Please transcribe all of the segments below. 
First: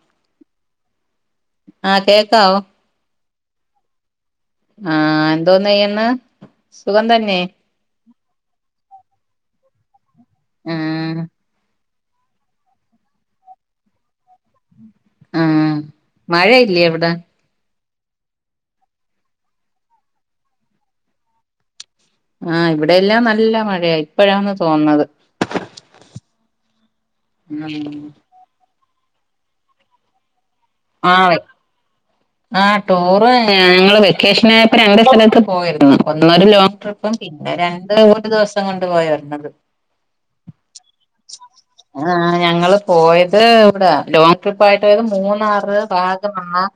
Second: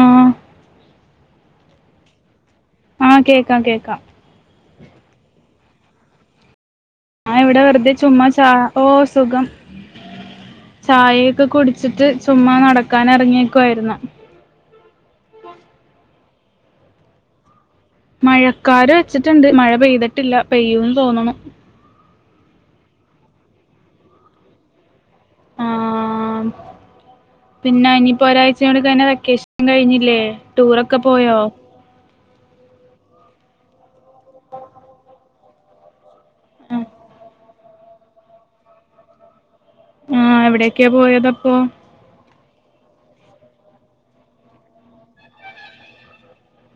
ആഹ് ആഹ് കേക്കാവോ ആഹ് കേക്കാം കേക്കാം ആഹ് എന്തോന്നെയ്യന്ന് ആഹ് ഇവിടെ വെറുതെ ചുമ്മാ ചാ ഓ സുഖം ചായാ ആഹ് യെക്കെ കുടി ച്ചിട്ട് ചുമ്മാ നടക്കാൻ എറങ്ങിയേക്ക്വായിരുന്നു ആഹ് മഴയില്ലേ അവിടെ മഴക്കാര് വെച്ചിട്ടുണ്ട് മഴ പെയ്തിട്ടില്ല പെയ്യൂന്ന് തോന്ന്ണു ആഹ് ഇവിടെ എല്ലാം നല്ല മഴയാ ഇപ്പഴാന്ന് തോന്നത് ആഹ് പിന്നെ ഇനിപ്പോ ഒരാഴച ട്ട് തന്നെവെക്കേഷൻ കഴിഞ്ഞില്ലേ ടൂറൊക്കെ പോയോ ആഹ് ആഹ് ടൂറ് ഞങ്ങള് വെക്കേഷൻ ആയപ്പം രണ്ട് സ്ഥലത്ത് പോയിരുന്നു ഒന്നൊരുലോങ് ആഹ് ട്രിപ്പും പിന്നെ രണ്ട് ഒരു ദിവസം കൊണ്ട് പോയി വെരുന്നത് ആ എവിടെയ്ക്ക്യാ പോയതപ്പൊ ഞങ്ങൾ പോയത് ഇവിടെ ലോങ്ങ് ട്രിപ്പ് ആയിട്ടേക്ക് മൂന്നാർ റ് ഭാഗം മാത്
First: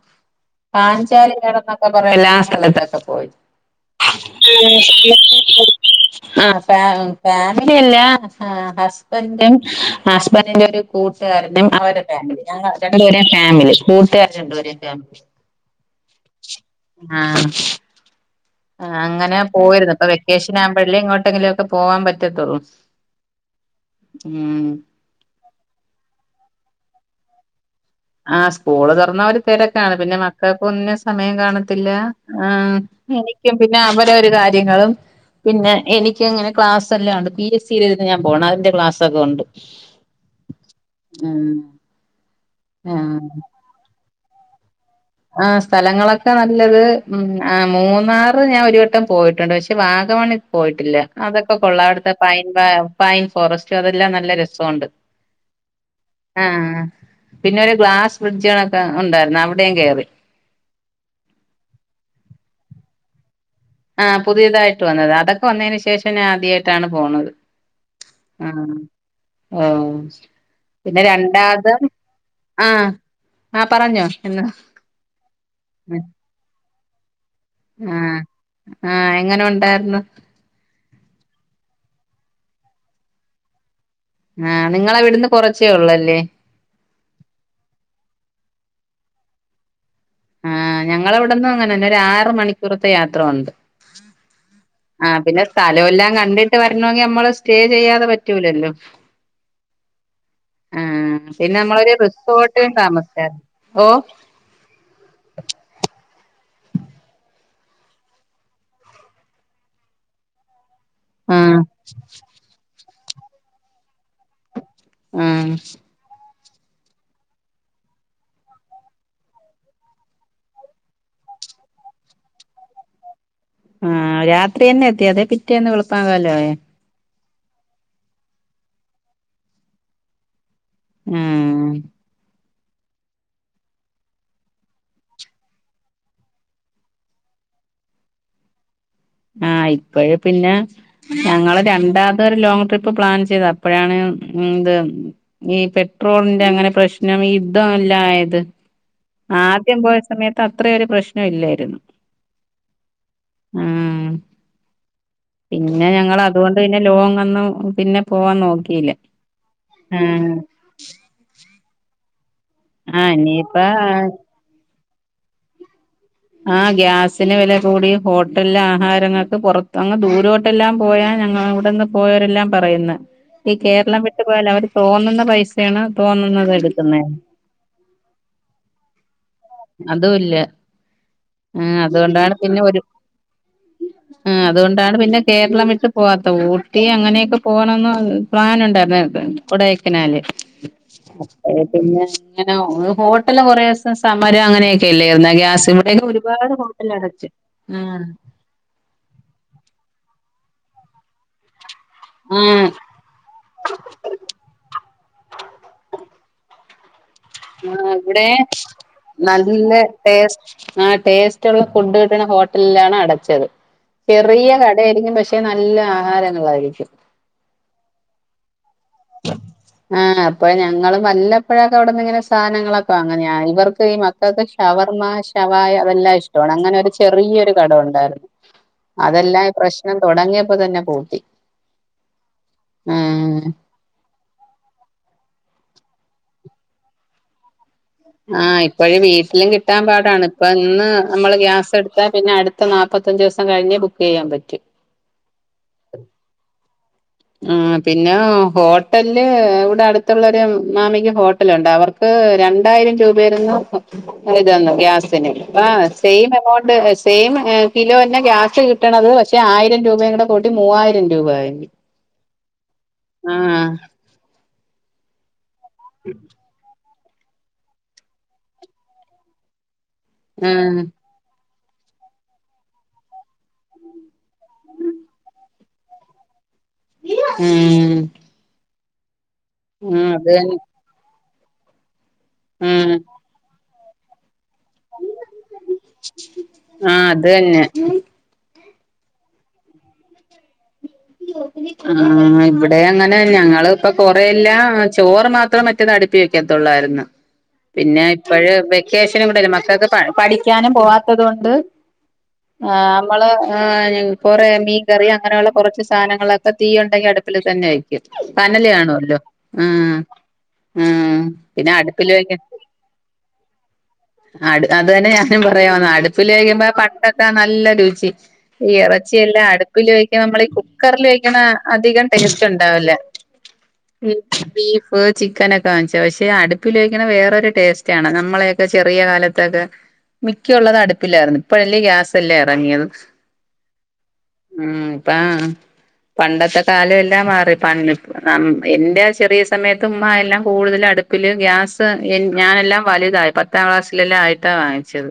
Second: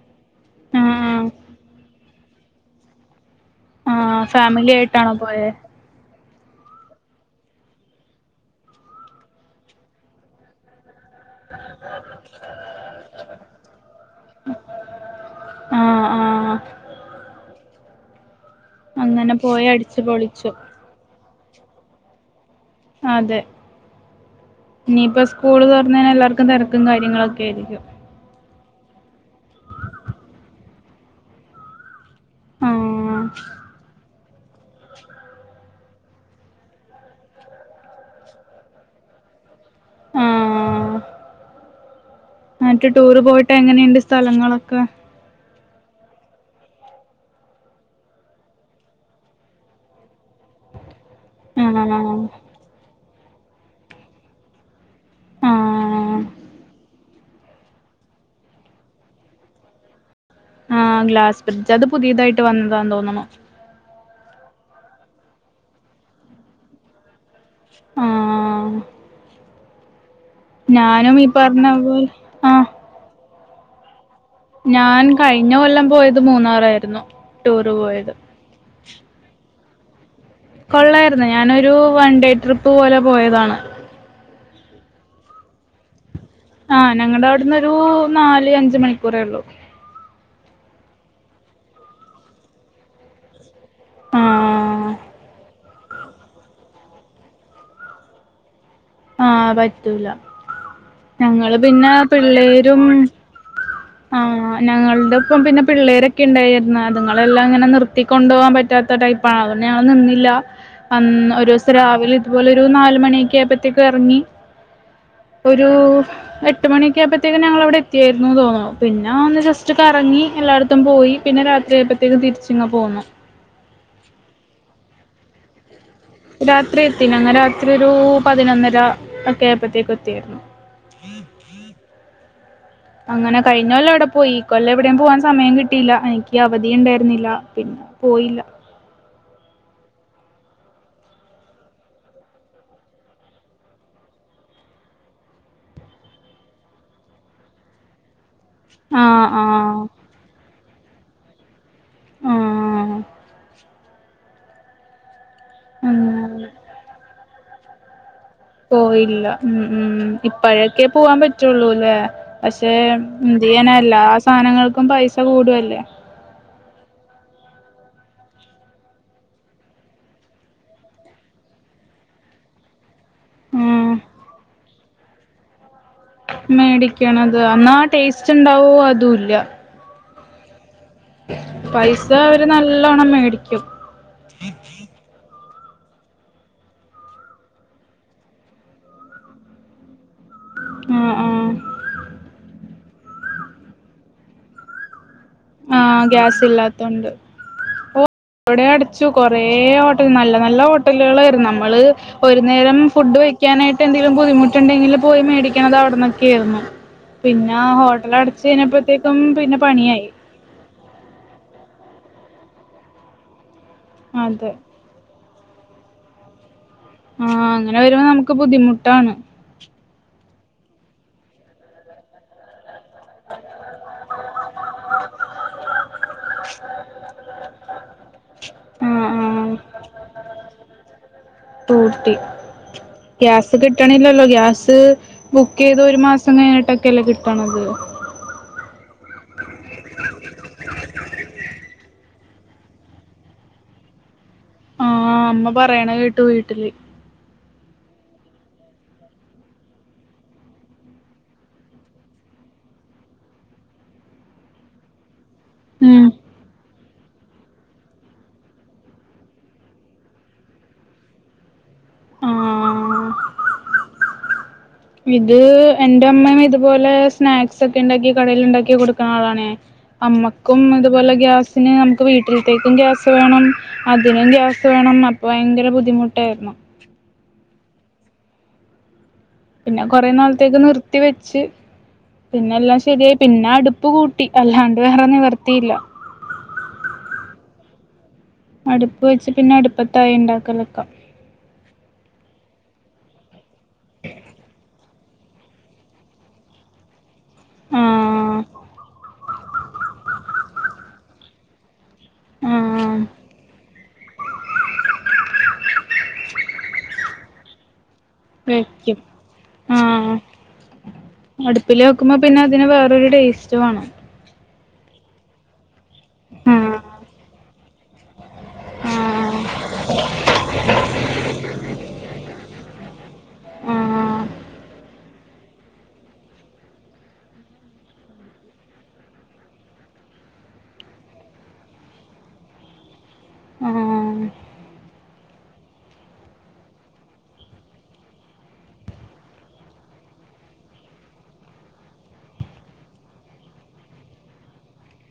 ആഹ് കാഞ്ചാലി നടന്നൊക്കെ കൊറെ എല്ലാ സ്ഥലത്തൊക്കെ പോയി [inaudible] ആഹ് ഫാമിലി ആയിട്ടാണോ പോയേ ആഹ് ഫ ഫാമിലില്ല ഹസ്ബൻഡും ഹസ്ബന്റിന്റെ ഒരു കൂട്ടാരനും അവരുടെ ഫാമിലി ഞങ്ങൾ രണ്ടും ഒരേ ഫാമിലി കൂട്ടര്ച്ചിട്ട് വരീട്ടോ ആഹ് ആഹ് ആഹ് ആ അങ്ങനെ പോയി പോയിരുന്നു ഇ. അടിച്ചു പ്പൊ പൊളിച്ചു വെക്കേഷൻ ആകുമ്പോഴല്ലേ ഇങ്ങോട്ട് എവിടെങ്കിലൊക്കെ പോവാൻ പറ്റത്തൊള്ളൂ അതെ ഇനീപ്പ സ് സ്കൂൾ തുറന്നെനാ എല്ലർക്കും തെരക്കും കാര്യങ്ങളൊക്ക ആയിരിക്കും. ആ സ്കൂൾ തുറന്ന ഒരു തെരക്കാണ്, പിന്നെ മക്കൾക്ക് ഒന്നും സമയം കാണത്തില്ല ആ ആഹ് എനിക്കും പിന്നെ അവ പിന്നെ ഒരു കാര്യങ്ങളും പിന്നെ എനിക്ക് ഇങ്ങനെ ക്ലാസ്സ്‌ എല്ലാ ഒണ്ട്, പി എസ് സിൽ ഇരുന്ന് ഞാൻ പോണം അതിന്റെ ക്ലാസ്സൊക്കെ ഒണ്ട്. ആ ന്നിട്ട് ടൂർ പോയിട്ട് എങ്ങനെയുണ്ട്, സ് സ്ഥലങ്ങളൊക്കെ ആ സ്ഥലങ്ങളൊക്കെ നല്ലത്, മൂന്നാറ് ഞാൻ ഒരു വട്ടം പോയിട്ടുണ്ട്, പക്ഷേ വാഗമണിൽ പോയിട്ടില്ല. അതൊക്കെ കൊള്ളാം, അവിടുത്തെ ആഹ് പൈൻ [unintelligible] പൈൻ ഫോറസ്റ്റ് അതെല്ലാം നല്ല രസോണ്ട് ആഹ് ആ പിന്നെ ഒരു ഗ്ലാസ് ബ്രിഡ്ജണൊക്കെ ഉണ്ടായിരുന്നു, അവിടെയും കേറി. ആ ഗ്ലാസ് ബ്രിഡ്ജ്, അത് പുതിതായിട്ട് വന്നതാന്ന് തോന്നണു. ആ പുതിയതായിട്ട് വന്നത്, അതൊക്കെ വന്നതിന് ശേഷം ഞാൻ ആദ്യായിട്ടാണ് പോണത്. ആ ആഹ് ആ ഞാനും ഈ പറഞ്ഞ പോലെ ആ ആഹ് ആ പറഞ്ഞോ. എന്ന് ഞാൻ കഴിഞ്ഞ കൊല്ലം പോയത് മൂന്നാറായി രുന്നു ആ ആ എങ്ങനെ ഒണ്ടായിര് [unintelligible] കൊള്ളായിരുന്നു, ഞാനൊരു വൺ ഡേ ട്രിപ്പ് പോലെ പോയതാണ്. ആഹ് നിങ്ങളവിടുന്ന് കൊറച്ചേ ഒള്ളല്ലേ. ആ ഞങ്ങടെ അവിടുന്ന് ഒരൂ നാല് അഞ്ച് മണിക്കൂറേ ഒള്ളൂ. ആ ഞങ്ങളവിടന്ന് അങ്ങനെ തന്നെ ഒരു ആറ് മണിക്കൂറത്തെ യാത്ര ഒണ്ട്. ആ ആ പിന്നെ സ് സ്ഥലോല്ലാം കണ്ടിട്ട് വരണമെങ്കിൽ നമ്മള് സ്റ്റേ ചെയ്യാതെ പറ്റൂലല്ലോ. ആ പറ്റൂല. ആഹ് ഞങ്ങള് പിന്നെ നമ്മളൊരു റിസോർട്ടിൽ പിള്ളേരും താമസിച്ചാരുന്നു. ഓഹ് ആ ഞങ്ങളുടെ ഒപ്പം പിന്നെ പിള്ളേരൊക്കെ ഇണ്ടായി. അതുങ്ങളെല്ലാം ഇങ്ങനെ നിർത്തിക്കൊണ്ടു പോകാൻ പറ്റാത്ത ടൈപ്പാണ്, അതുകൊണ്ട് ഞങ്ങള് നിന്നില്ല. അന്ന് ആഹ് ഒരുസം രാവിലെ ഇതുപോലെ ഒരു നാല് മണിയൊക്കെ ആയപത്തേക്ക് എറങ്ങി. ആഹ് ഒരു എട് എട്ട് മണിയൊക്കെ ആയപ്പത്തേക്കും ഞങ്ങൾ അവിടെ എത്തിയായിരുന്നു എന്ന് തോന്നുന്നു, പിന്നെ ഒന്ന് ജസ്റ്റ് കറങ്ങി എല്ലായിടത്തും പോയി പിന്നെ രാത്രിയായപ്പത്തേക്കും തിരിച്ചിങ്ങു പോന്നു. ആ രാത്രി തന്നെ എത്തി അതെ പിറ്റേന്ന് വെളുപ് പകലായ ത്തീനു അന്ന്‌രാത്രി ഒരു പതിനൊന്നര ഒക്കെ ആയപ്പോഴത്തേക്ക് എത്തിയ്രുന്നു ആഹ് അങ്ങനെ കഴിഞ്ഞ കൊല്ലം ഇവിടെ പോയി. ഇകൊല്ലം എവിടെം പോവാൻ സമയം കിട്ടിയില്ല എനിക്ക് അവധി ഇണ്ടായിരുന്നില്ല പിന്നെ പോയില്ല ആഹ് ഇപ്പഴ് പിന്നെ ഞങ്ങള് രണ്ടാമത് ഒരു ലോങ്ങ് ട്രിപ്പ് പ്ലാൻ ചെയ്ത് അപ്പഴാണ് ന്ത് ഈ പെട്രോളിന്റെ അങ്ങനെ പ്രശ്നം ഈ യുദ്ധം എല്ലാം ആയത് ആ ആ ആദ്യം പോയ സമയത്ത്അത് അത്രയൊരു പ്രശ്നം ഇല്ലായിരുന്നു ആ ആഹ് പിന്നെ ഞങ്ങള് അങ്ങനെ അതുകൊണ്ട് പിന്നെ ലോങ് ഒന്നും പിന്നെ പോവാൻ നോക്കിയില്ല പോയില്ല ഉം ഉം ഇപ്പഴൊക്കെ പോവാൻ പറ്റുള്ളൂ അല്ലേ പക്ഷെ ആഹ് എന്ത് ഇനിയിപ്പ ചെയ്യാനാ എല്ലാ സാധനങ്ങൾക്കും- ഇപ്പൊ പൈസ കൂടുവല്ലേ ആ ഗ്യാസിന് വില കൂടി ഹോട്ടല്ല് ആഹാരങ്ങൾക്ക് പുറത്ത് അങ്ങ് ദൂരോട്ടെല്ലാം പോയാ ഞങ്ങള് ഇവിടെന്ന് പോയവരെല്ലാം പറയുന്ന്‌ ഈ ഉം കേരളം വിട്ട് പോയാല് അവര്- തോന്നുന്ന പൈസയാണ് തോന്നുന്നത് എടുക്കുന്നേ മേടിക്കണത് എന്നാ ആ ടേസ്റ്റ് ഉണ്ടാവോ അതും ഇല്ല അതും ഇല്ല ആ പൈസ അതുകൊണ്ടാണ് അവര് പിന്നെ ഒരു നല്ലോണം മേടിക്കും ആ അതുകൊണ്ടാണ് പിന്നെ കേരളം വിട്ട്- പോവാത്ത ഊട്ടി അങ്ങനെയൊക്കെ പോകണം എന്ന് പ്ലാൻ ഉണ്ടായിരുന്നു കൊടൈക്കനാല് ആ ആ അ പിന്നെ അങ്ങനെ- ഹോട്ടല് കുറേ ദിവസം സമര - മരം അങ്ങനെയൊക്കെയല്ലായിരുന്നെ ഗ്യാസ് ആ ഇവിടെയൊക്കെ ഗ്യാസ് ഒരുപാട് ഹോട്ടല് ഇല്ലാത്തോണ്ട് അടച്ച് ഉം ഓ ഇവിടെ അടച്ചു കൊറെ ഹോട്ടല് നല്ല നല്ല ഹോട്ടലുകളായിരുന്നു. നമ്മള് ഒരു ആഹ് നേരം ഫുഡ് വെക്കാനായിട്ട് എന്തെങ്കിലും ബുദ്ധിമുട്ടുണ്ടെങ്കില് - പോയി മേടിക്കണത് അവിടുന്നൊക്കയായിരുന്നു ആഹ് ഇവിടെ പിന്നെ നല്ല പണിയായി ടേസ് ആ ടേസ്റ്റ്ള്ള ഫുഡ് കിട്ടണ ഹോട്ടലിലാണ് അടച്ചത്. അതെ ചെറിയ കട ഏരിക്കും പക്ഷെ ക്കെ നല്ല ആഹാരങ്ങളായിരിക്കും. ആഹ് അങ്ങനെ വരുമ്പോ നമുക്ക് ബുദ്ധിമുട്ടാണ്. ആ അപ്പഴ് ഞങ്ങളും വല്ലപ്പോഴൊക്കെ അവിടന്ന് ഇങ്ങനെ സാധനങ്ങളൊ ഇപ്പ അങ്ങനെയാ ഇവർക്ക് ഈ മക്കൾക്ക് ഷവർമ്മ, ശവായ അതെല്ലാം ഇഷ്ടമാണ് അങ്ങനെ ഒരു ചെറിയൊരു കട ഉ ണ്ടായിരുന്നു. ആ ആ അതെല്ലാം ഈ പ്രശ്നം തുടങ്ങിയ പ്പോ തന്നെ പൂട്ടി. തൂട്ടി ആഹ് ഗ്യാസ് കിട്ടണില്ല ല്ലോ ഗ്യാസ് ബുക്ക് ചെയ്ത് ഒരു മാസം കഴിഞ്ഞിട്ടൊക്കെല്ലോ കിട്ടണത്. ആഹ് ഇപ്പോഴ് വീട്ടിലും കിട്ടാൻ പാടാണ്. ഇപ്പൊ ഇന്ന് നമ്മൾ ഗ്യാസ് എടുത്താ പിന്നെ അടുത്ത നാല്പത്തിയഞ്ച് ദിവസം കഴിഞ്ഞ് ബുക്ക് ചെയ്യാൻ പ ആഹ് അമ്മ പറയണ കേട്ടു വീട്ടില്. ആ പിന്നെ ഹോട്ടൽല് ഇവിടെ അടുത്തുള്ളൊരു മാമിക് ഹോട്ടലുണ്ട് അവർക്ക് രണ്ടായിരം രൂപേരുന്നു ഇതന്നു ഗ്യാസിന് ആ ഉം സെയിം എമൗണ്ട് സെയിം കിലോ തന്നെ ഗ്യാസ് കിട്ടണത് പക്ഷെ ആയിരം രൂപയുടെ കൂടി മൂവായിരം രൂപ ആയി ആ ആഹ ഇത് എന്റെ അമ്മേനെയും ഇതുപോലെ സ്നാക്സ് ഒക്കെ ഉണ്ടാക്കി കടയിൽ ഉണ്ടാക്കി കൊടുക്കുന്ന ആളാണെ അമ്മക്കും ആഹ് അതുപോലെ ഗ്യാസ് പിന്നെ നമുക്ക് വീട്ടിലത്തേക്കും ഗ്യാസ് വേണം അതിനും ഗ്യാസ് വേണം അപ്പൊ ഭയങ്കരം ബുദ്ധിമുട്ടായിരുന്നു ഉം പിന്നെ ഉം കുറെേ അത് തന്നെ നാളത്തേക്ക് നിർത്തി വെച്ച ച്ച് പിന്നെല്ലാം ഉം ശരിയായി പിന്നെ അടു ട്ടുപു കൂട്ടി അല്ലാണ്ട് വേറെ നിവർത്തിയില്ല ആഹ് അത് തന്നെ അടുപ്പ് വെച്ച് പിന്നെ അടുപ്പത്തായി ഉണ്ടാക്കലൊക്ക ആ ഇവിടെ അങ്ങനെ ഞങ്ങൾ ഇപ്പ കൊറല്ല ചോറ് മാത്രേ മറ്റേത് അടുപ്പി വെക്കത്തുള്ളുയിരുന്നു ആ പിന്നെ ഇപ്പഴ് വെക്കേഷനും കൂടെയല്ലേ മ [unintelligible] അത് പ പഠിക്കാനും പോവാത്തത് കൊണ്ട് ആ നമ്മള് ആ കൊറേ മീൻകറി അങ്ങനെയുള്ള കൊറ്ച്ച് ഉള്ളി തന്നെ ആയി വെക്കും ആഹ് ആഹ് പിന്നെ അടുപ്പില് വെക്കുമ്പോ പിന്നെ വെക്ക അതിന് വേറൊരു ടേസ്റ്റ് വാണ് അട് അത് തന്നെ ഞാനും പറയാ വന്ന് ആ അടുപ്പിലുവെക്കുമ്പോ പണ്ടത്തെ നല്ല ചേച്ചി ഈ ആ എറച്ചിയെല്ലാം അടുപ്പില് വെയ്ക്കണ നമ്മളീ കുക് പ്പിവെക്കണ അധികം ടേ റ്റ് ഉണ്ടാവില്ല ഉം ആഹ് ബീഫ് ഫ് ചിക്കനൊക്കെ വാങ്ങിച്ച് പക്ഷെ അടുപ്പിൽ വെക്ക്‌ണേ വേറൊരു ടേസ്റ്റാണ് നമ്മളെയെക്കെ ചെറിയ കാലത്തൊക്കെ മിക്ക്യ ഉള്ളത് അടുപ്പിലായിരുന്നു ഇപ്പയല്ലേ ഗ്യാസ് എല്ലേ എറങ്ങിയത് ആഹ് മ് ഇപ്പ പണ്ടത്തെ കാലം എല്ലാം മാറി പണ്ട് ഇപ്പ നം എന്റെ ചെറിയ സമയത്ത് ഉമ്മയെല്ലാം കൂടുതൽ അടുപ്പില് ഗ്യാസ് എൻ ഞാനെല്ലാം വലുതായി പത്താം ക്ലാസ്സിലെല്ലാം ആയിട്ടാ വാങ്ങിച്ചത്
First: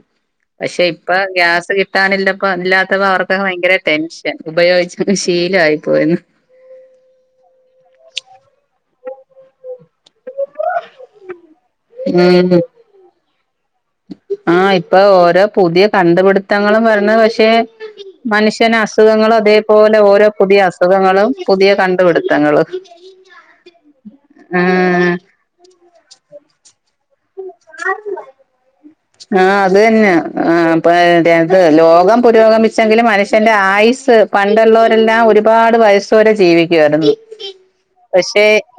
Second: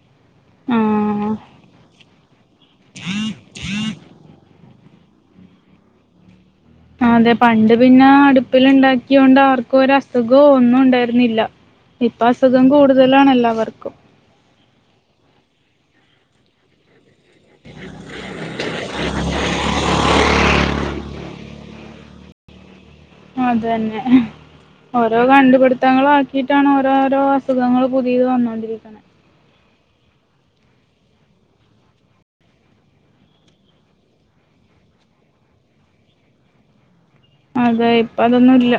പക്ഷെ ഇപ്പ ഗ്യാസ് കിട്ടാനില്ലപ്പോ ഇല്ലാത്തപ്പോ അവർക്കൊക്കെ ഭയങ്കര ടെൻഷൻ ഉപയോഗിച്ച് ശീ ശീലം ആയി പോയെന്ന് ക്കെ ഉണ്ട് അവർ ക്ക്‌ ഒരസുഖോ ഒന്നും ഉണ്ടായിരുന്നില്ല ഇപ്പ അസുഖം കൂടുതലാണല്ലോ വർ ആഹ ഇപ്പൊ ഓരോ പുതിയ കണ്ടുപിടുത്തങ്ങളും വരണ് പക് പക്ഷെ മനുഷ്യന് അസുഖങ്ങൾ അതേപോലെ ഓരോ പുതിയ അസു സുഖങ്ങളും പുതിയ കണ്ടുപിടുത്തങ്ങളും അത് തന്നെ ആഹ് ഓരോ കണ്ടുപിടുത്തങ്ങളും ആ കീട്ടണോ ഓരോ അസുഖങ്ങൾ പുതിയത് വന്നോണ്ടിരിക്ക്‌ണേ ആ അത് തന്നെ ആ പ്പം [unintelligible] ലോകം പുരോഗമിച്ചെങ്കിലും മനുഷ്യന്റെ ആയുസ് പണ്ടുള്ളവരെല്ലാം ഒരുപാട് വയസ്സുവരെ ജീവിക്കുവായിരുന്നു അതെ ഇപ്പ പക്ഷെ അതൊന്നും ഇല്ല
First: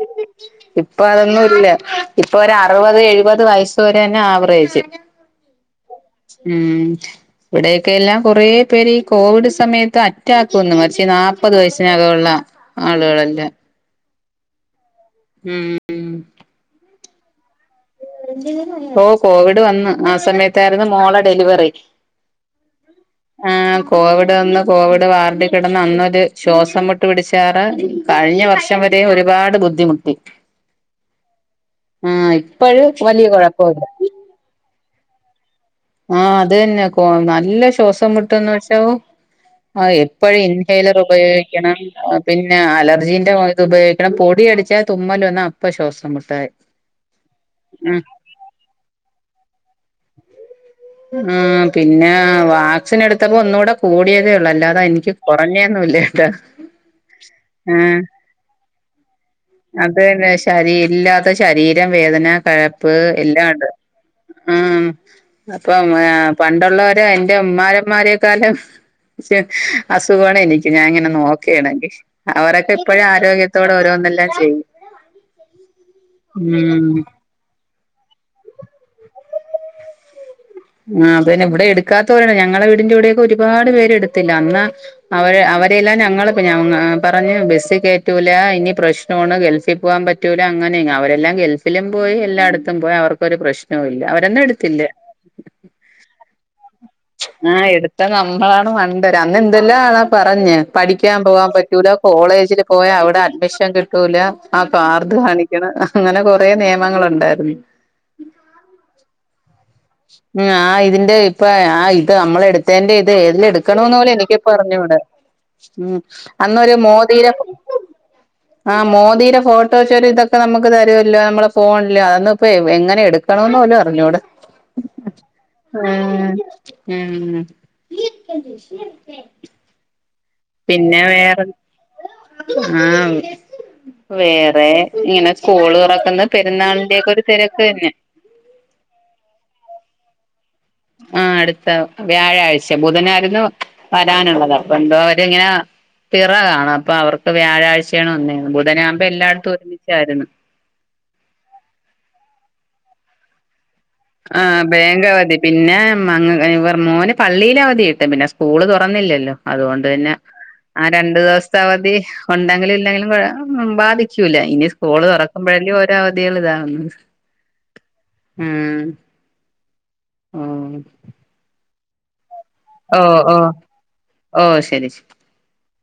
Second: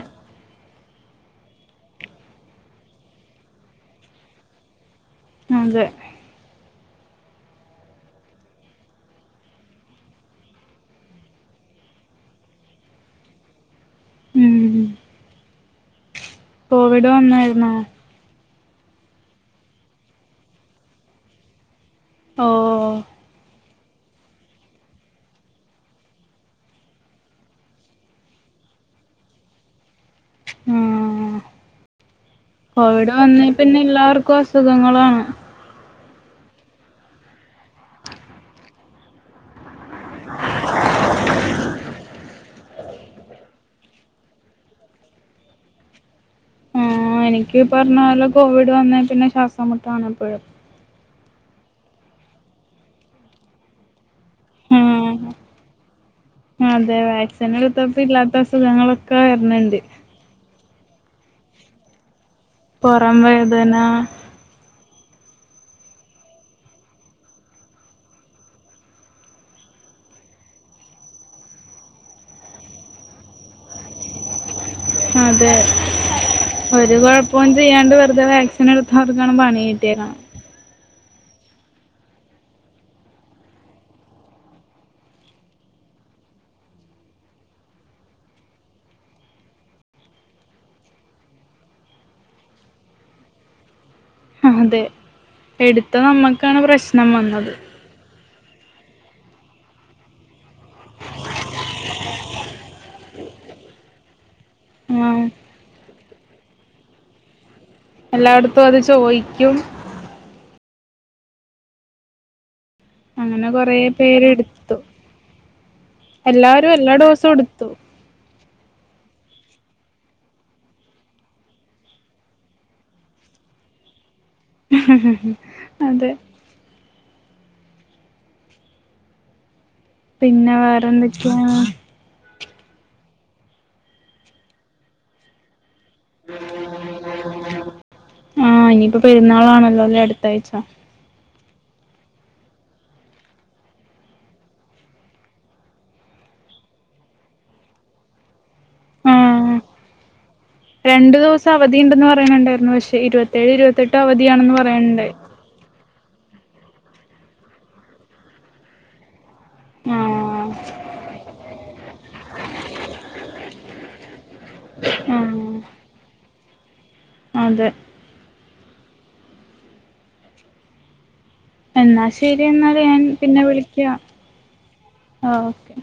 ഇപ്പൊ അതൊന്നും ഇല്ല ഇപ്പൊ ഒരു അറുപത് എഴുപത് വയസ്സു വരെ തന്നെ ആവറേജ് അതെ ഉം ഇവിടെയൊക്കെ എല്ലാം കൊറേ പേര് ഈ കോവിഡ് സമയത്ത് അറ്റാക്ക് വന്ന് മരിച്ച് നാല്പ്പത് വയസ്സിനകവുള്ള ആളുകളെല്ലാം ഉം ഉം കോവിഡ് വന്നായിരുന്നോ ഓ കോവിഡ് വന്ന് ആ സമയത്തായിരുന്നു മോളെ ഡെലിവറി ഓ ആ കോവിഡ് വന്ന് കോവിഡ് വാർഡിൽ കിടന്ന് അന്നൊരു ശ്വാസംമുട്ട് പിടിച്ചാറ് കഴിഞ്ഞ വർഷം വരെയും ഒരുപാട് ബുദ്ധിമുട്ടി ആഹ് ആഹ് കോവിഡ് വന്നേ പിന്നെ എല്ലാർക്കും അസു അസുഖങ്ങളാണ് ആഹ് അത് തന്നെ കൊ നല്ല ശ്വാസംമുട്ടെന്ന് വെച്ചാൽ ഓ എപ്പഴും ഇൻഹേലർ ഉപയോഗിക്കണം പിന്നെ അലർജിൻ്റെ ഇതുപയോഗിക്കണം പൊടിയടിച്ചാൽ തുമ്മൽ വന്നാൽ അപ്പം ശ്വാസംമുട്ടായി ആ എനിക്ക് ഈ പറഞ്ഞ പോലെ കോവിഡ് വന്നേ പിന്നെ ശ്വാസംമുട്ടാണ് എപ്പഴും ആ പിന്നെ വാക്സിൻ എടുത്തപ്പോ ഒന്നുടെ കൂടിയതേ ഒള്ളൂ അല്ലാ [unintelligible] ആഹ് എനിക്ക് കൊറഞ്ഞേന്നുയില്ല കെട്ടോ അതെ വാക്സിൻ ആ എടുത്തപ്പോ ഇല്ലാത്ത അസുഖങ്ങളൊക്കെ വരണണ്ട് അത് തന്നെ ശെ ശരീ ഇല്ലാത്ത ശരീരം വേദന കഴപ്പ് പുറം എല്ലാം ഇണ്ട് വേദന ഉം അപ്പം എഹ് പണ്ടുള്ളവരെ എൻ്റെ ഉമ്മാരെമാരെക്കാലും അസുഖ്വാണ് എനിക്ക് ഞാൻ ഇങ്ങനെ നോക്കേണെങ്കി ഓരൊക്കെ ഇപ്പഴും ആരോഗ്യത്തോടെ ഓരോന്നെല്ലാം ചെയ്യും അതെ ഉം ഒരു കൊഴപ്പോ ചെയ്യാണ്ട് വെറുതെ വാക്സിന് എടുത്തവർക്കാണ് പാണി കിട്ട്യേത ആഹ് അത തന്നെ ഇവിടെ എടുക്കാത്തവരാണ് ഞങ്ങളെ വീടിന്റെ ഔട്യെക്കെ ഒരുപാട് പേര് എടുത്തില്ല അന്ന് അവരെ അവരെയെല്ലാം ഞങ്ങള് ഞങ്ങ അ പറഞ്ഞ് ബെസ്സി കേറ്റൂല ഇനി പ്രശ്ന്വാണ് ഗൾഫി പോകാൻ പറ്റൂല അങ്ങനെ അവരെല്ലാം ഗൾഫിലും പോയി എല്ലായിടത്തും പോയി അവർക്കൊരു ഒരു പ്രശ്നവുല്ല ഒരെണ്ണം എടുത്തില്ല അതെ എടുത്ത നമ്മൾക്കാണ് പ്രശ്നം വന്നത് ആ എടുത്ത നമ്മളാണ് മണ്ടര് അന്ന് എന്തെല്ലാം ആളാ പറഞ്ഞെ പഠിക്കാൻ പോകാൻ പറ്റൂല കോളേജിൽ പോയാൽ അവിടെ അഡ്മിഷൻ കിട്ടൂല ആ കാർഡ് ആഹ് കാണിക്കണം അങ്ങനെ കുറെ നിയമങ്ങളുണ്ടായിരുന്നു എല്ലായിടത്തും അത് ചോയ്ക്കും ഉം ആ ഇതിന്റെ ഇപ്പം ആ ഇത് നമ്മളെടുത്ത് അതിൻ്റെ ഇത് ഏതില് അങ്ങനെ കൊറേ എടുക്കണമെന്ന് പോലും എനിക്ക് ഇപ്പം പേരെടുത്തു അറിഞ്ഞൂടാ അന്നൊരു എല്ലാരും എല്ലാ മോദിയുടെ ഡോസും എടുത്തു ആ മോദിടെ ഫോട്ടോ വച്ചൊരു ഇതൊക്കെ നമുക്ക് തരോല്ലോ നമ്മളെ ഫോണില് അതൊന്നും ഇപ്പൊൾ എങ്ങനെ എടുക്കണന്ന് പോലും അറിഞ്ഞൂടാ അതേ ഊം പിന്നെ വേറെന്തൊക്കെയാ ആ വേറെ ഇങ്ങനെ സ്കൂള് തുറക്കുന്ന പെരുന്നാളിന്റെ ഒക്കെ ഒരു തിരക്ക് തന്നെ തയ്ച്ചോ? ആ അടുത്ത വ്യാഴാഴ്ച ബുധനായിരുന്നു വരാനുള്ളത് അപ്പൊ എന്തോ അവരിങ്ങനെ പിറ കാണും അപ്പൊ അവർക്ക് വ്യാഴാഴ്ചയാണ് വന്നെന്ന് അങ്ങനാവുമ്പ ആഹ് എല്ലാട്ത്തും റ്റാരുന്നു രണ്ടു ദിവസം അവധിയുണ്ടെന്ന് പറയണുണ്ടായിരുന്നു പക്ഷെ ഇരുപത്തേഴ്, ഇരുപത്തെട്ട് അവധിയാണെന്ന് ആഹ് ബാങ്ക് പറയണുണ്ട് അവധി പിന്നെ ഉം അങ്ങ് ഇവർ മോന് പള്ളിയിൽ അവധി കിട്ടും പിന്നെ സ്കൂള് തൊറന്നില്ലല്ലോ അതുകൊണ്ട് തന്നെ ആഹ് ആ രണ്ടു ദിവസത്തെ അവധി ഉണ്ടെങ്കിലും ഇല്ലെങ്കിലും ബാധിക്ക പറ്റൂല്ല ഇനി സ്കൂള് ആഹ് തുറക്കുമ്പഴേല്ലേരു അവധികൾ ഇതാ ഉം അതെ ഉം ആഹ് എന്നാ ശര് ശരി എന്നാല് ഞാൻ പിന്നെ വിളിക്ക്യാ ഓഹ് ശരി ശരി ഓക്കെ